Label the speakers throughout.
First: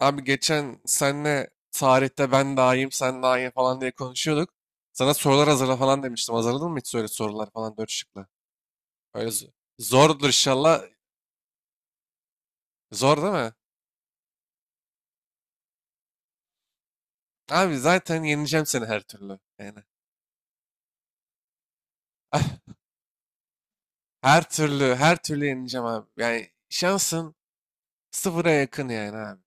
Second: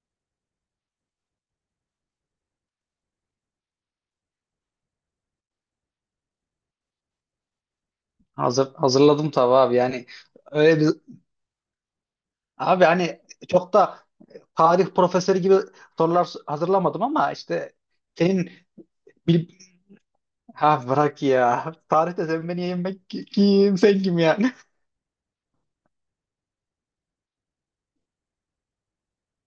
Speaker 1: Abi geçen senle tarihte ben daha iyiyim, sen daha iyi falan diye konuşuyorduk. Sana sorular hazırla falan demiştim. Hazırladın mı hiç öyle sorular falan dört şıklı? Öyle
Speaker 2: Hazırladım tabii abi, yani
Speaker 1: zordur
Speaker 2: öyle
Speaker 1: inşallah.
Speaker 2: bir, abi
Speaker 1: Zor
Speaker 2: hani
Speaker 1: değil mi?
Speaker 2: çok da tarih profesörü gibi sorular hazırlamadım ama işte
Speaker 1: Abi zaten
Speaker 2: senin
Speaker 1: yeneceğim seni her türlü.
Speaker 2: bil
Speaker 1: Yani
Speaker 2: ha bırak ya, tarihte sen
Speaker 1: ah,
Speaker 2: beni yenmek, kim sen kim
Speaker 1: her
Speaker 2: yani?
Speaker 1: türlü, her türlü yeneceğim abi. Yani şansın sıfıra yakın yani abi.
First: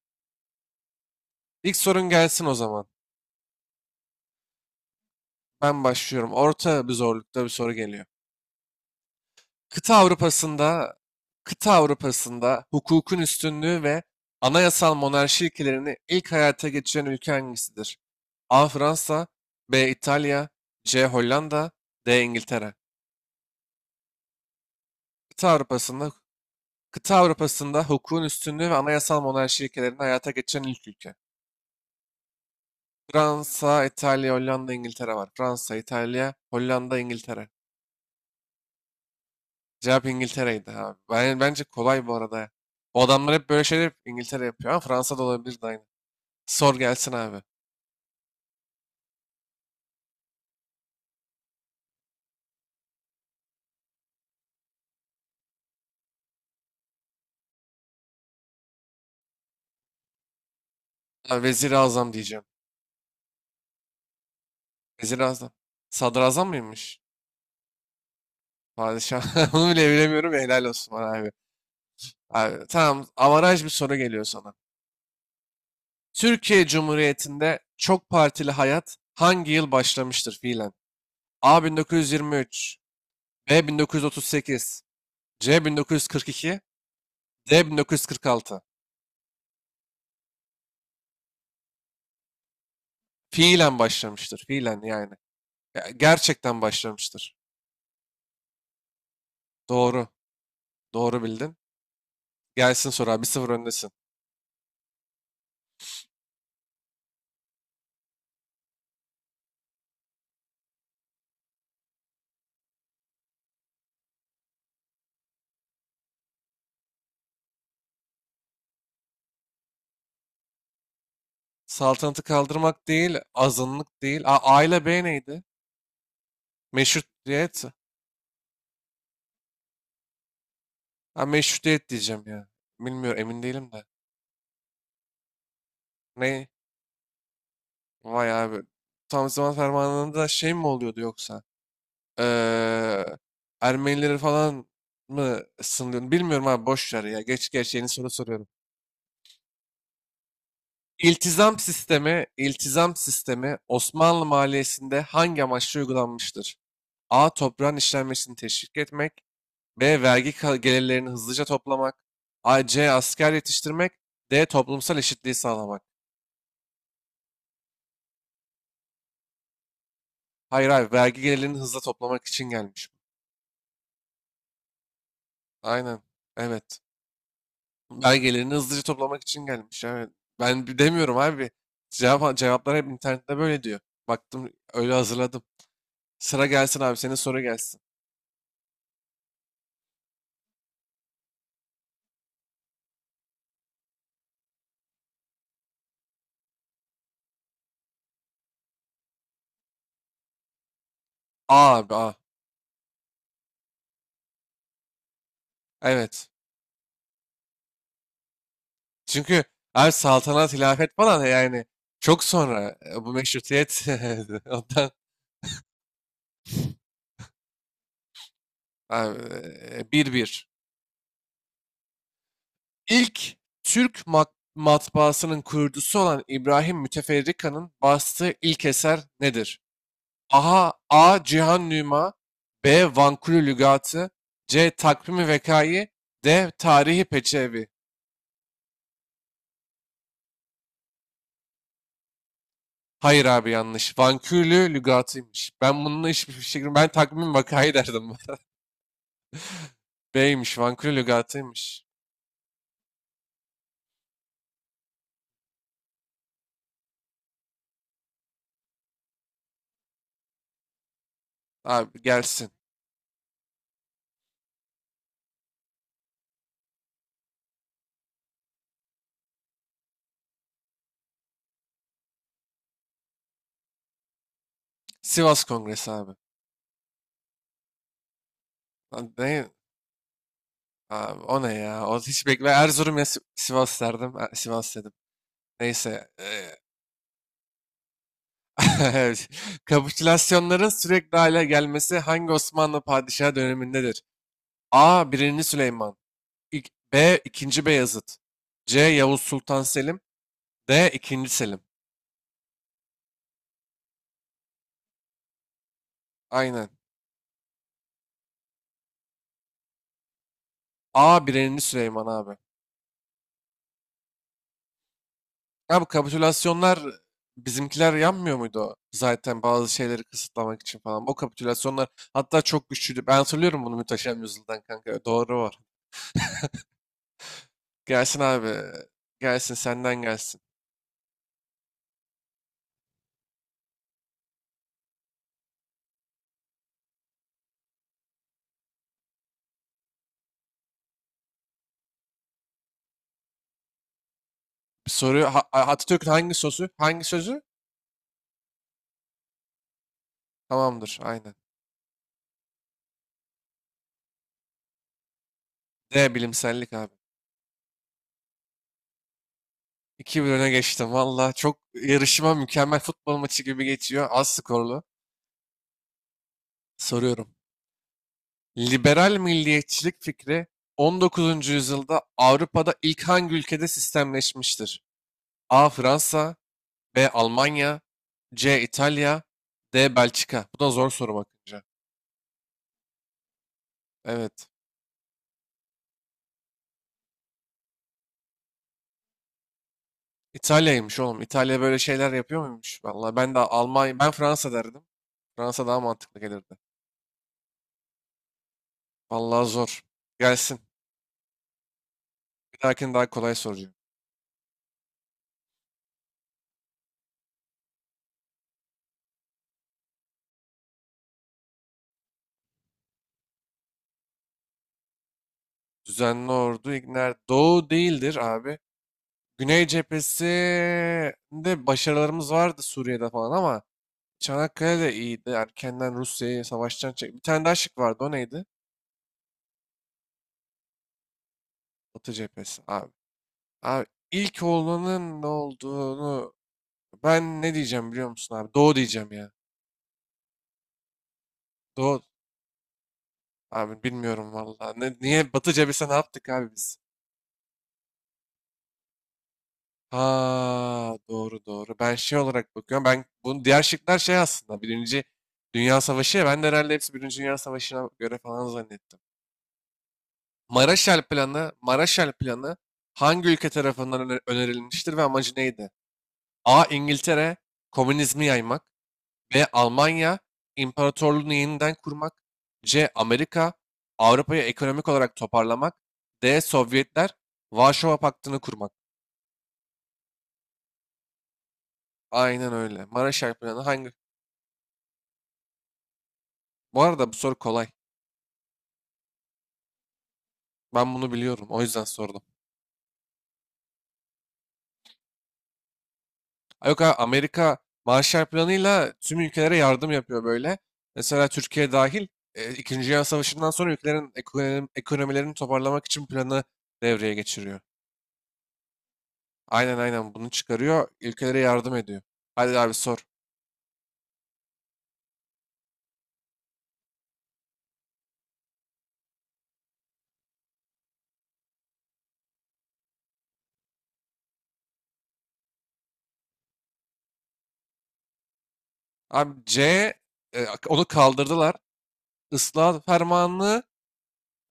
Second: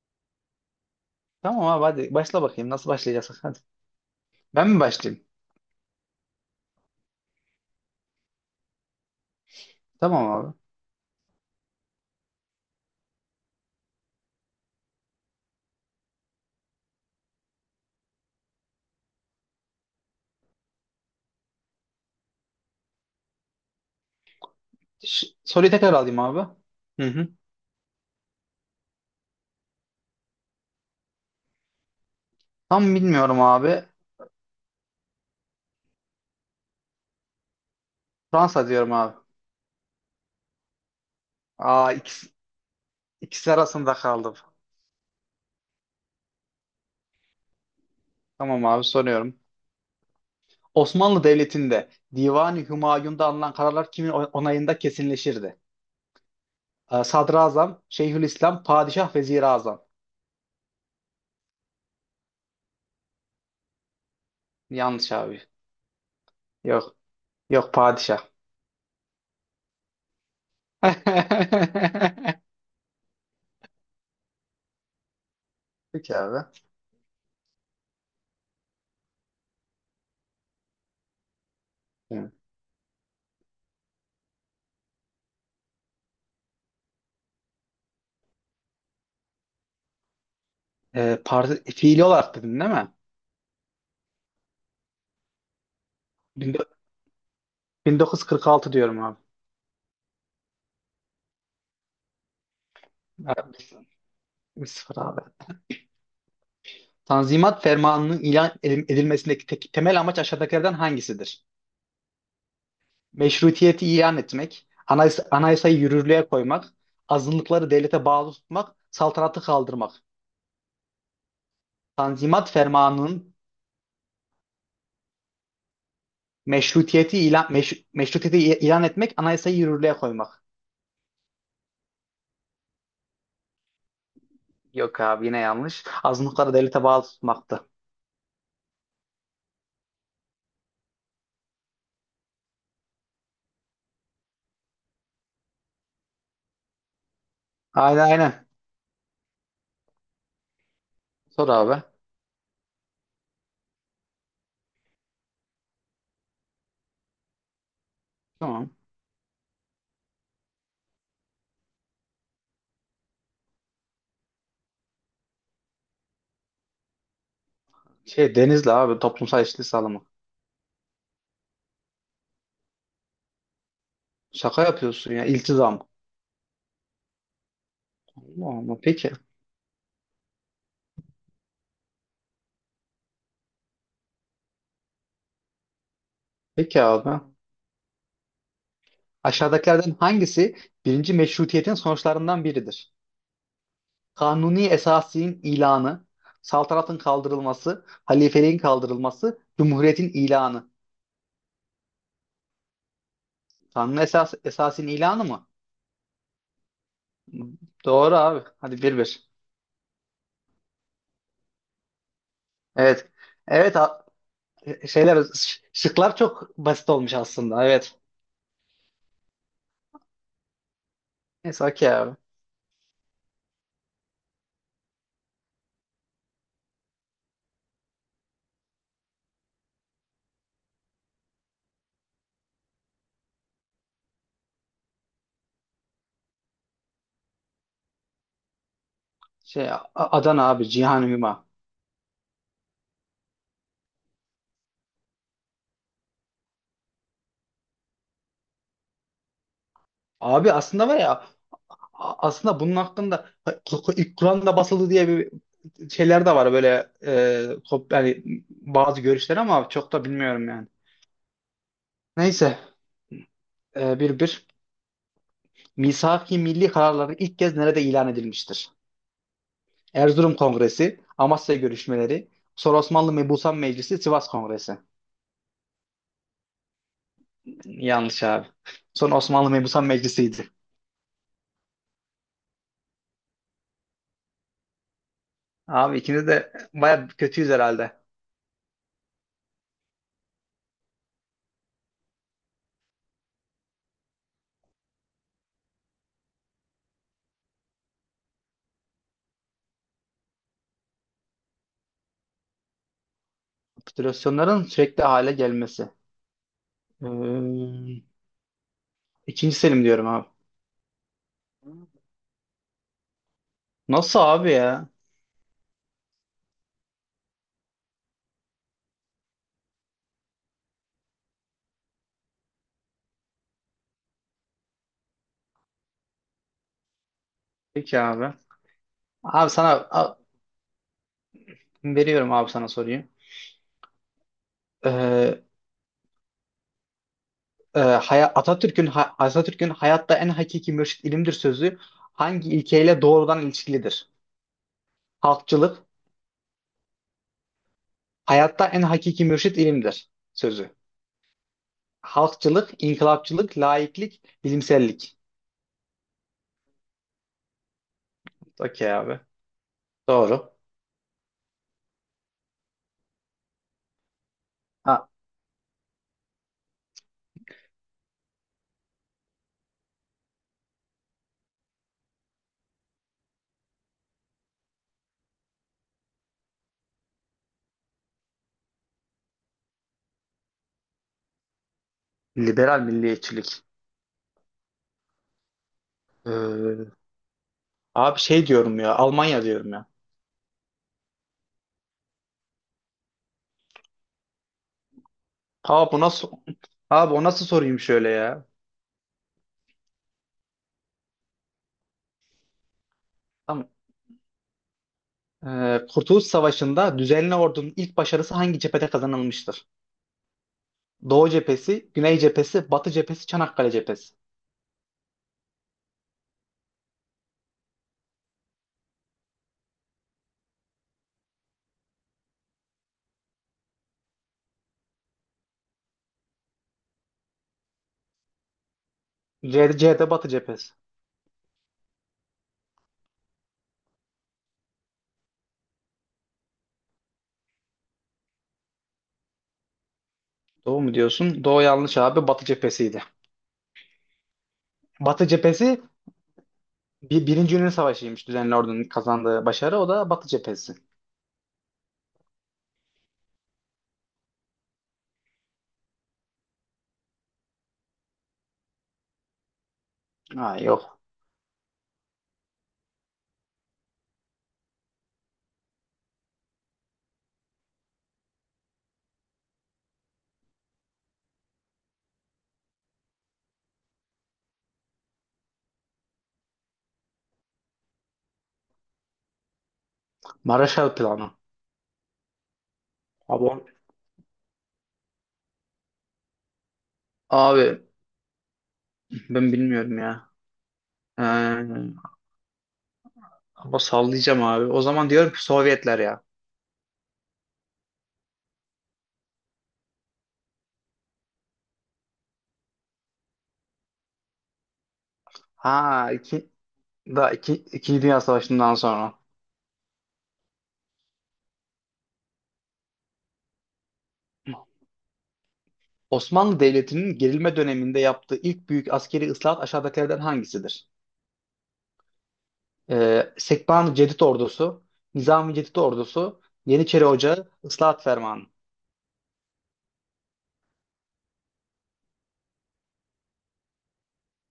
Speaker 2: Tamam
Speaker 1: İlk
Speaker 2: abi,
Speaker 1: sorun
Speaker 2: hadi başla
Speaker 1: gelsin o
Speaker 2: bakayım,
Speaker 1: zaman.
Speaker 2: nasıl başlayacağız, hadi, ben mi başlayayım?
Speaker 1: Ben başlıyorum. Orta bir zorlukta bir soru geliyor. Kıta
Speaker 2: Tamam abi.
Speaker 1: Avrupa'sında, kıta Avrupa'sında hukukun üstünlüğü ve anayasal monarşi ilkelerini ilk hayata geçiren ülke hangisidir? A. Fransa, B. İtalya, C. Hollanda, D. İngiltere. Kıta
Speaker 2: Soruyu tekrar
Speaker 1: Avrupa'sında,
Speaker 2: alayım abi. Hı
Speaker 1: kıta
Speaker 2: hı.
Speaker 1: Avrupa'sında hukukun üstünlüğü ve anayasal monarşi ilkelerini hayata geçiren ilk ülke.
Speaker 2: Tam bilmiyorum abi.
Speaker 1: Fransa, İtalya, Hollanda, İngiltere var. Fransa, İtalya, Hollanda, İngiltere.
Speaker 2: Fransa diyorum abi.
Speaker 1: Cevap İngiltere'ydi abi. Bence
Speaker 2: aa
Speaker 1: kolay bu
Speaker 2: ikisi,
Speaker 1: arada. O adamlar hep
Speaker 2: ikisi
Speaker 1: böyle şeyler
Speaker 2: arasında kaldım.
Speaker 1: İngiltere yapıyor ama Fransa da olabilirdi aynı. Sor gelsin abi.
Speaker 2: Tamam abi, soruyorum. Osmanlı Devleti'nde Divani Hümayun'da alınan kararlar kimin onayında kesinleşirdi? Sadrazam, Şeyhülislam, Padişah, Vezirazam.
Speaker 1: Ha, Vezir-i Azam diyeceğim.
Speaker 2: Yanlış
Speaker 1: Vezir-i
Speaker 2: abi.
Speaker 1: Azam. Sadrazam
Speaker 2: Yok.
Speaker 1: mıymış?
Speaker 2: Yok, padişah.
Speaker 1: Padişah. Onu bile bilemiyorum. Ya, helal olsun bana abi. Abi, tamam. Avaraj bir soru geliyor sana.
Speaker 2: Peki abi.
Speaker 1: Türkiye Cumhuriyeti'nde çok partili hayat hangi yıl başlamıştır fiilen? A
Speaker 2: Hı.
Speaker 1: 1923, B 1938, C 1942, D 1946.
Speaker 2: Fiili olarak dedin değil mi?
Speaker 1: Fiilen başlamıştır. Fiilen yani. Ya, gerçekten başlamıştır.
Speaker 2: 1946 diyorum abi.
Speaker 1: Doğru. Doğru bildin. Gelsin soru abi. 1-0
Speaker 2: Evet.
Speaker 1: öndesin.
Speaker 2: 1-0 abi. Tanzimat Fermanı'nın ilan edilmesindeki temel amaç aşağıdakilerden hangisidir? Meşrutiyeti ilan etmek, anayasayı yürürlüğe koymak, azınlıkları devlete bağlı tutmak, saltanatı kaldırmak.
Speaker 1: Saltanatı
Speaker 2: Tanzimat
Speaker 1: kaldırmak değil,
Speaker 2: Fermanı'nın
Speaker 1: azınlık değil. A, A ile B neydi? Meşrutiyet.
Speaker 2: meşrutiyeti ilan etmek, anayasayı yürürlüğe koymak.
Speaker 1: Ha, meşrutiyet diyeceğim ya. Bilmiyorum, emin değilim de.
Speaker 2: Yok abi, yine yanlış.
Speaker 1: Ne?
Speaker 2: Azınlıkları devlete bağlı tutmaktı.
Speaker 1: Vay abi. Tam zaman fermanında şey mi oluyordu yoksa? Ee, Ermenileri falan mı sınırlıyordu? Bilmiyorum abi, boş ver ya. Geç geç, yeni
Speaker 2: Aynen,
Speaker 1: soru
Speaker 2: aynen.
Speaker 1: soruyorum.
Speaker 2: Sor
Speaker 1: İltizam
Speaker 2: abi.
Speaker 1: sistemi, iltizam sistemi Osmanlı maliyesinde hangi amaçla uygulanmıştır? A. Toprağın işlenmesini
Speaker 2: Tamam.
Speaker 1: teşvik etmek. B. Vergi gelirlerini hızlıca toplamak. C. Asker yetiştirmek. D. Toplumsal eşitliği sağlamak.
Speaker 2: Şey Denizli abi, toplumsal eşitlik sağlamak.
Speaker 1: Hayır abi vergi gelirlerini hızla toplamak için gelmiş.
Speaker 2: Şaka yapıyorsun ya, iltizam.
Speaker 1: Aynen. Evet. Vergi gelirini
Speaker 2: Allah Allah.
Speaker 1: hızlıca
Speaker 2: Peki.
Speaker 1: toplamak için gelmiş. Evet. Ben demiyorum abi. Cevaplar hep internette böyle diyor. Baktım öyle hazırladım. Sıra gelsin
Speaker 2: Peki
Speaker 1: abi
Speaker 2: abi.
Speaker 1: senin soru gelsin.
Speaker 2: Aşağıdakilerden hangisi birinci meşrutiyetin sonuçlarından biridir? Kanuni esasinin ilanı, saltanatın kaldırılması, halifeliğin kaldırılması, cumhuriyetin ilanı.
Speaker 1: A abi A.
Speaker 2: Kanuni esasinin ilanı mı?
Speaker 1: Evet.
Speaker 2: Doğru abi. Hadi 1-1.
Speaker 1: Çünkü abi saltanat, hilafet falan yani çok sonra
Speaker 2: Evet.
Speaker 1: bu
Speaker 2: Evet,
Speaker 1: meşrutiyet ondan
Speaker 2: şıklar çok basit olmuş aslında. Evet.
Speaker 1: abi bir. 1
Speaker 2: Neyse, okey abi.
Speaker 1: İlk Türk matbaasının kurucusu olan İbrahim Müteferrika'nın bastığı ilk eser nedir? Aha, A. Cihan Nüma B. Vankulü Lügatı C. Takvimi Vekayi D. Tarihi Peçevi.
Speaker 2: Adana abi, Cihan Hüma.
Speaker 1: Hayır abi yanlış. Vankulü Lügatıymış. Ben bununla hiçbir fikrim. Ben Takvimi Vekayi derdim.
Speaker 2: Abi,
Speaker 1: B'ymiş.
Speaker 2: aslında
Speaker 1: Vankulü
Speaker 2: var ya,
Speaker 1: Lügatıymış.
Speaker 2: aslında bunun hakkında ilk Kur'an'da basıldı diye bir şeyler de var böyle, yani bazı görüşler, ama çok da bilmiyorum yani.
Speaker 1: Abi gelsin.
Speaker 2: Neyse. 1-1. Misak Milli kararları ilk kez nerede ilan edilmiştir? Erzurum Kongresi, Amasya görüşmeleri, sonra Osmanlı Mebusan Meclisi, Sivas Kongresi.
Speaker 1: Sivas Kongresi abi.
Speaker 2: Yanlış abi. Son
Speaker 1: Lan ne?
Speaker 2: Osmanlı Mebusan Meclisi'ydi.
Speaker 1: Abi, o ne ya? O hiç bekle. Erzurum ya Sivas derdim. Sivas dedim.
Speaker 2: Abi,
Speaker 1: Neyse.
Speaker 2: ikimiz de baya kötüyüz herhalde.
Speaker 1: Kapitülasyonların sürekli hale gelmesi hangi Osmanlı padişahı dönemindedir? A. birinci Süleyman B. ikinci Beyazıt C. Yavuz Sultan Selim D. ikinci Selim.
Speaker 2: Kapitülasyonların sürekli hale gelmesi.
Speaker 1: Aynen.
Speaker 2: Ee, ikinci Selim diyorum abi.
Speaker 1: A. birinci Süleyman abi.
Speaker 2: Nasıl abi ya?
Speaker 1: Ya bu kapitülasyonlar bizimkiler yanmıyor muydu o? Zaten bazı şeyleri kısıtlamak için falan. O kapitülasyonlar hatta çok güçlüydü. Ben hatırlıyorum bunu Muhteşem Yüzyıl'dan kanka. Doğru var.
Speaker 2: Peki
Speaker 1: Gelsin
Speaker 2: abi.
Speaker 1: abi.
Speaker 2: Abi,
Speaker 1: Gelsin
Speaker 2: sana
Speaker 1: senden gelsin.
Speaker 2: veriyorum abi, sana soruyu. Ee, Atatürk'ün Atatürk'ün hayatta en hakiki mürşit ilimdir sözü hangi ilkeyle doğrudan ilişkilidir?
Speaker 1: Soru
Speaker 2: Halkçılık,
Speaker 1: Atatürk'ün hangi sözü? Hangi sözü?
Speaker 2: hayatta en hakiki mürşit ilimdir sözü.
Speaker 1: Tamamdır. Aynen.
Speaker 2: Halkçılık, inkılapçılık, laiklik, bilimsellik.
Speaker 1: D bilimsellik abi.
Speaker 2: Okey abi.
Speaker 1: 2-1 öne
Speaker 2: Doğru.
Speaker 1: geçtim. Valla çok yarışma mükemmel futbol maçı gibi geçiyor. Az skorlu.
Speaker 2: Ha,
Speaker 1: Soruyorum. Liberal milliyetçilik fikri 19. yüzyılda Avrupa'da ilk hangi ülkede sistemleşmiştir? A. Fransa B. Almanya C. İtalya D. Belçika. Bu da zor soru bakınca.
Speaker 2: Liberal milliyetçilik.
Speaker 1: Evet.
Speaker 2: Ee, Abi, şey diyorum ya, Almanya diyorum ya.
Speaker 1: İtalya'ymış oğlum. İtalya böyle şeyler yapıyor muymuş? Vallahi ben de Almanya, ben Fransa derdim. Fransa daha
Speaker 2: Abi bu
Speaker 1: mantıklı
Speaker 2: nasıl
Speaker 1: gelirdi.
Speaker 2: Abi, o nasıl sorayım şöyle ya?
Speaker 1: Vallahi zor. Gelsin. Bir dahakini daha kolay
Speaker 2: Tamam.
Speaker 1: soracağım.
Speaker 2: Kurtuluş Savaşı'nda düzenli ordunun ilk başarısı hangi cephede kazanılmıştır? Doğu cephesi, Güney cephesi, Batı cephesi, Çanakkale cephesi.
Speaker 1: Düzenli ordu İgner. Doğu değildir abi. Güney cephesinde başarılarımız vardı Suriye'de falan ama Çanakkale de iyiydi. Erkenden Rusya'yı savaştan çek. Bir tane daha şık vardı. O neydi?
Speaker 2: C, C'de Batı cephesi.
Speaker 1: Batı cephesi abi. Abi ilk olanın ne olduğunu ben ne diyeceğim biliyor musun abi? Doğu diyeceğim ya.
Speaker 2: Doğu mu diyorsun? Doğu yanlış
Speaker 1: Doğu.
Speaker 2: abi. Batı cephesiydi.
Speaker 1: Abi bilmiyorum valla. Ne,
Speaker 2: Batı
Speaker 1: niye Batı
Speaker 2: cephesi
Speaker 1: cephesine ne yaptık abi biz?
Speaker 2: Birinci Yunan Savaşı'ymış düzenli ordunun kazandığı başarı. O da Batı cephesi.
Speaker 1: Ha doğru doğru. Ben şey olarak bakıyorum. Ben bunun diğer şıklar şey aslında. Birinci Dünya Savaşı. Ya, ben de herhalde hepsi Birinci Dünya Savaşı'na göre falan zannettim.
Speaker 2: Ha yok.
Speaker 1: Maraşal Planı hangi ülke tarafından önerilmiştir ve amacı neydi? A. İngiltere, komünizmi yaymak. B. Almanya imparatorluğunu yeniden kurmak. C. Amerika Avrupa'yı ekonomik olarak toparlamak. D. Sovyetler Varşova Paktı'nı kurmak.
Speaker 2: Marshall Planı.
Speaker 1: Aynen öyle. Marshall
Speaker 2: Abi,
Speaker 1: Planı hangi? Bu arada bu soru kolay.
Speaker 2: abi ben bilmiyorum ya.
Speaker 1: Ben bunu biliyorum. O yüzden
Speaker 2: Ee,
Speaker 1: sordum.
Speaker 2: Ama sallayacağım abi. O zaman diyorum ki Sovyetler ya.
Speaker 1: Ay, yok abi, Amerika Marshall Planı'yla tüm ülkelere yardım yapıyor böyle. Mesela Türkiye dahil İkinci Dünya Savaşı'ndan sonra ülkelerin ekonomilerini toparlamak için
Speaker 2: Ha
Speaker 1: planı
Speaker 2: iki,
Speaker 1: devreye
Speaker 2: da iki,
Speaker 1: geçiriyor.
Speaker 2: İkinci Dünya Savaşı'ndan sonra.
Speaker 1: Aynen aynen bunu çıkarıyor. Ülkelere yardım ediyor. Hadi abi sor.
Speaker 2: Osmanlı Devleti'nin gerilme döneminde yaptığı ilk büyük askeri ıslahat aşağıdakilerden hangisidir? Sekban Cedid Ordusu, Nizami Cedid Ordusu, Yeniçeri Ocağı, Islahat Fermanı.
Speaker 1: Abi C onu kaldırdılar. Islahat fermanını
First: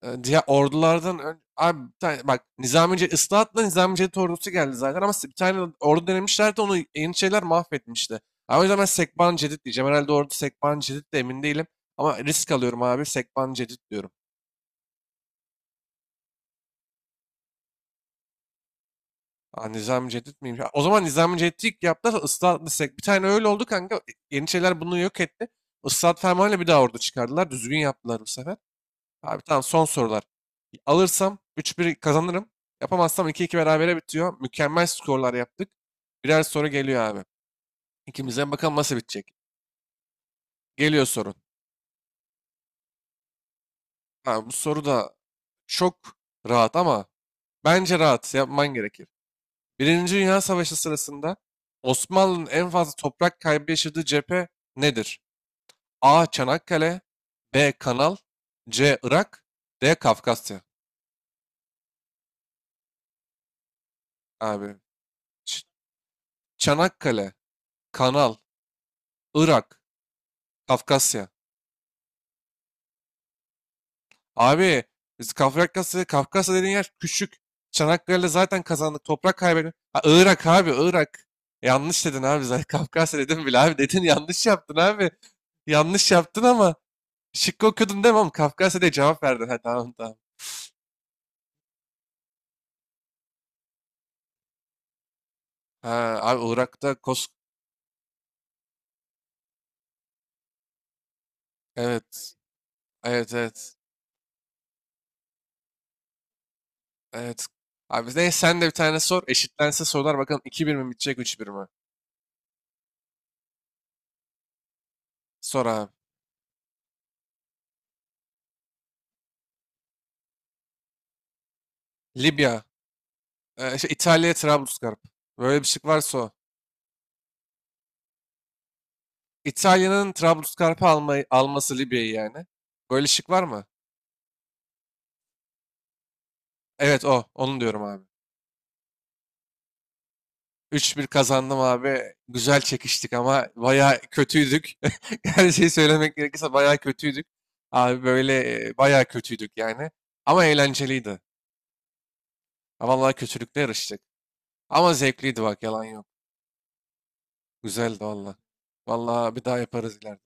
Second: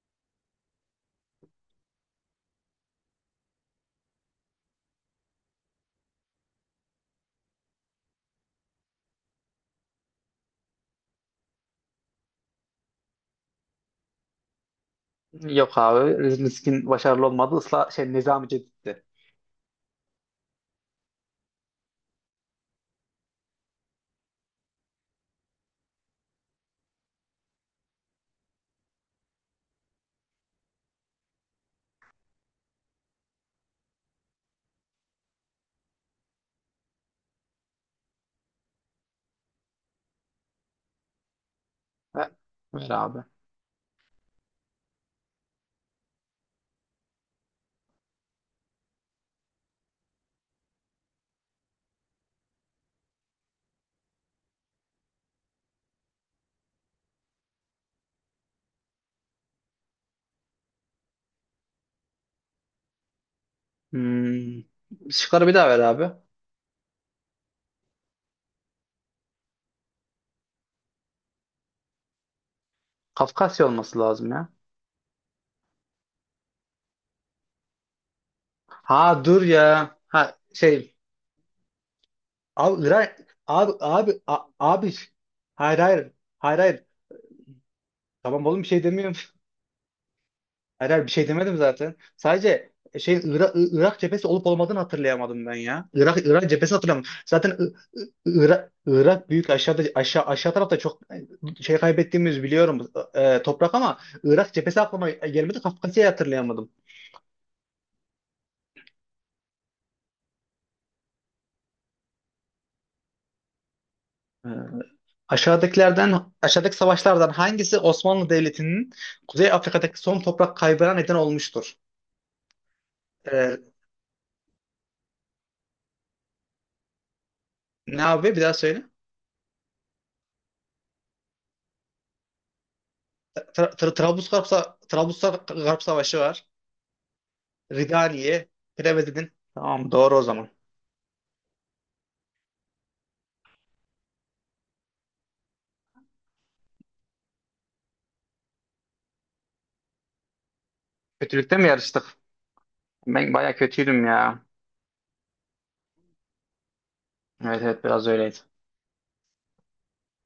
Speaker 1: diğer ordulardan abi bir tane, bak Nizamiye ıslahatla Nizami Cevdet ordusu geldi zaten ama bir tane ordu denemişlerdi onu Yeniçeriler mahvetmişti. Abi o yüzden ben Sekban Cedid diyeceğim. Herhalde ordu Sekban Cedid de emin değilim. Ama risk alıyorum abi Sekban Cedid diyorum.
Speaker 2: Yok abi. Riskin başarılı olmadı. Isla şey Nizami Cedid'di.
Speaker 1: Aa, Nizami Cedid miymiş? Ha, o zaman Nizami Cedid'i ilk yaptılar ıslahatla Sek. Bir tane öyle oldu kanka. Yeniçeriler bunu yok etti. Islahat fermanıyla bir daha ordu çıkardılar. Düzgün yaptılar bu sefer. Abi tamam son sorular. Alırsam 3-1 kazanırım. Yapamazsam 2-2 berabere bitiyor. Mükemmel skorlar yaptık. Birer soru geliyor abi. İkimizden bakalım nasıl bitecek. Geliyor sorun.
Speaker 2: Ver, Ver abi.
Speaker 1: Ha, bu soru da çok rahat ama bence rahat yapman gerekir. Birinci Dünya Savaşı sırasında Osmanlı'nın en fazla toprak kaybı yaşadığı cephe nedir? A. Çanakkale B. Kanal C. Irak D. Kafkasya.
Speaker 2: Hmm.
Speaker 1: Abi
Speaker 2: Şıkları bir
Speaker 1: Ç-
Speaker 2: daha ver abi.
Speaker 1: Çanakkale, Kanal, Irak, Kafkasya.
Speaker 2: Kafkasya olması lazım ya.
Speaker 1: Abi biz Kafkasya dediğin yer küçük. Çanakkale'de zaten kazandık.
Speaker 2: Ha
Speaker 1: Toprak
Speaker 2: dur
Speaker 1: kaybedin.
Speaker 2: ya.
Speaker 1: Ha, Irak abi Irak. Yanlış dedin abi zaten.
Speaker 2: Abi
Speaker 1: Kafkasya
Speaker 2: Irak,
Speaker 1: dedim bile
Speaker 2: abi
Speaker 1: abi. Dedin
Speaker 2: abi
Speaker 1: yanlış yaptın
Speaker 2: abi,
Speaker 1: abi.
Speaker 2: hayır,
Speaker 1: Yanlış
Speaker 2: hayır,
Speaker 1: yaptın
Speaker 2: hayır,
Speaker 1: ama
Speaker 2: hayır.
Speaker 1: şıkkı okudun değil mi oğlum?
Speaker 2: Tamam oğlum, bir
Speaker 1: Kafkasya
Speaker 2: şey
Speaker 1: diye
Speaker 2: demiyorum.
Speaker 1: cevap verdin. Ha tamam tamam.
Speaker 2: Hayır, hayır, bir şey demedim zaten. Sadece Irak cephesi olup olmadığını hatırlayamadım ben ya.
Speaker 1: Ha
Speaker 2: Irak
Speaker 1: abi
Speaker 2: Irak cephesi
Speaker 1: Irak'ta
Speaker 2: hatırlamadım.
Speaker 1: Kos...
Speaker 2: Zaten Irak büyük, aşağıda, aşağı aşağı tarafta çok
Speaker 1: Evet.
Speaker 2: kaybettiğimiz biliyorum,
Speaker 1: Evet evet.
Speaker 2: toprak, ama Irak cephesi aklıma gelmedi. Kafkasya'yı hatırlayamadım.
Speaker 1: Evet. Abi ne sen de bir tane sor. Eşitlense sorular bakalım 2-1 mi bitecek 3-1 mi?
Speaker 2: E,
Speaker 1: Sor abi.
Speaker 2: Aşağıdaki savaşlardan hangisi Osmanlı Devleti'nin Kuzey Afrika'daki son toprak kaybına neden olmuştur?
Speaker 1: Libya.
Speaker 2: E,
Speaker 1: Şey, İtalya Trablusgarp. Böyle bir şık varsa o.
Speaker 2: Ne abi, bir daha söyle.
Speaker 1: İtalya'nın Trablusgarp'ı almayı, alması Libya'yı yani. Böyle şık var mı?
Speaker 2: Trablusgarp Savaşı var.
Speaker 1: Evet o. Onu diyorum abi.
Speaker 2: Ridali'ye Preved'in. Tamam, doğru o zaman.
Speaker 1: 3-1 kazandım abi. Güzel çekiştik ama bayağı kötüydük. Her şeyi söylemek gerekirse bayağı kötüydük. Abi böyle bayağı kötüydük yani. Ama eğlenceliydi.
Speaker 2: Kötülükte mi yarıştık?
Speaker 1: Ha, vallahi
Speaker 2: Ben baya
Speaker 1: kötülükle yarıştık.
Speaker 2: kötüydüm ya.
Speaker 1: Ama zevkliydi bak yalan yok.
Speaker 2: Evet, evet,
Speaker 1: Güzeldi
Speaker 2: biraz
Speaker 1: valla.
Speaker 2: öyleydi.
Speaker 1: Valla bir daha yaparız ileride.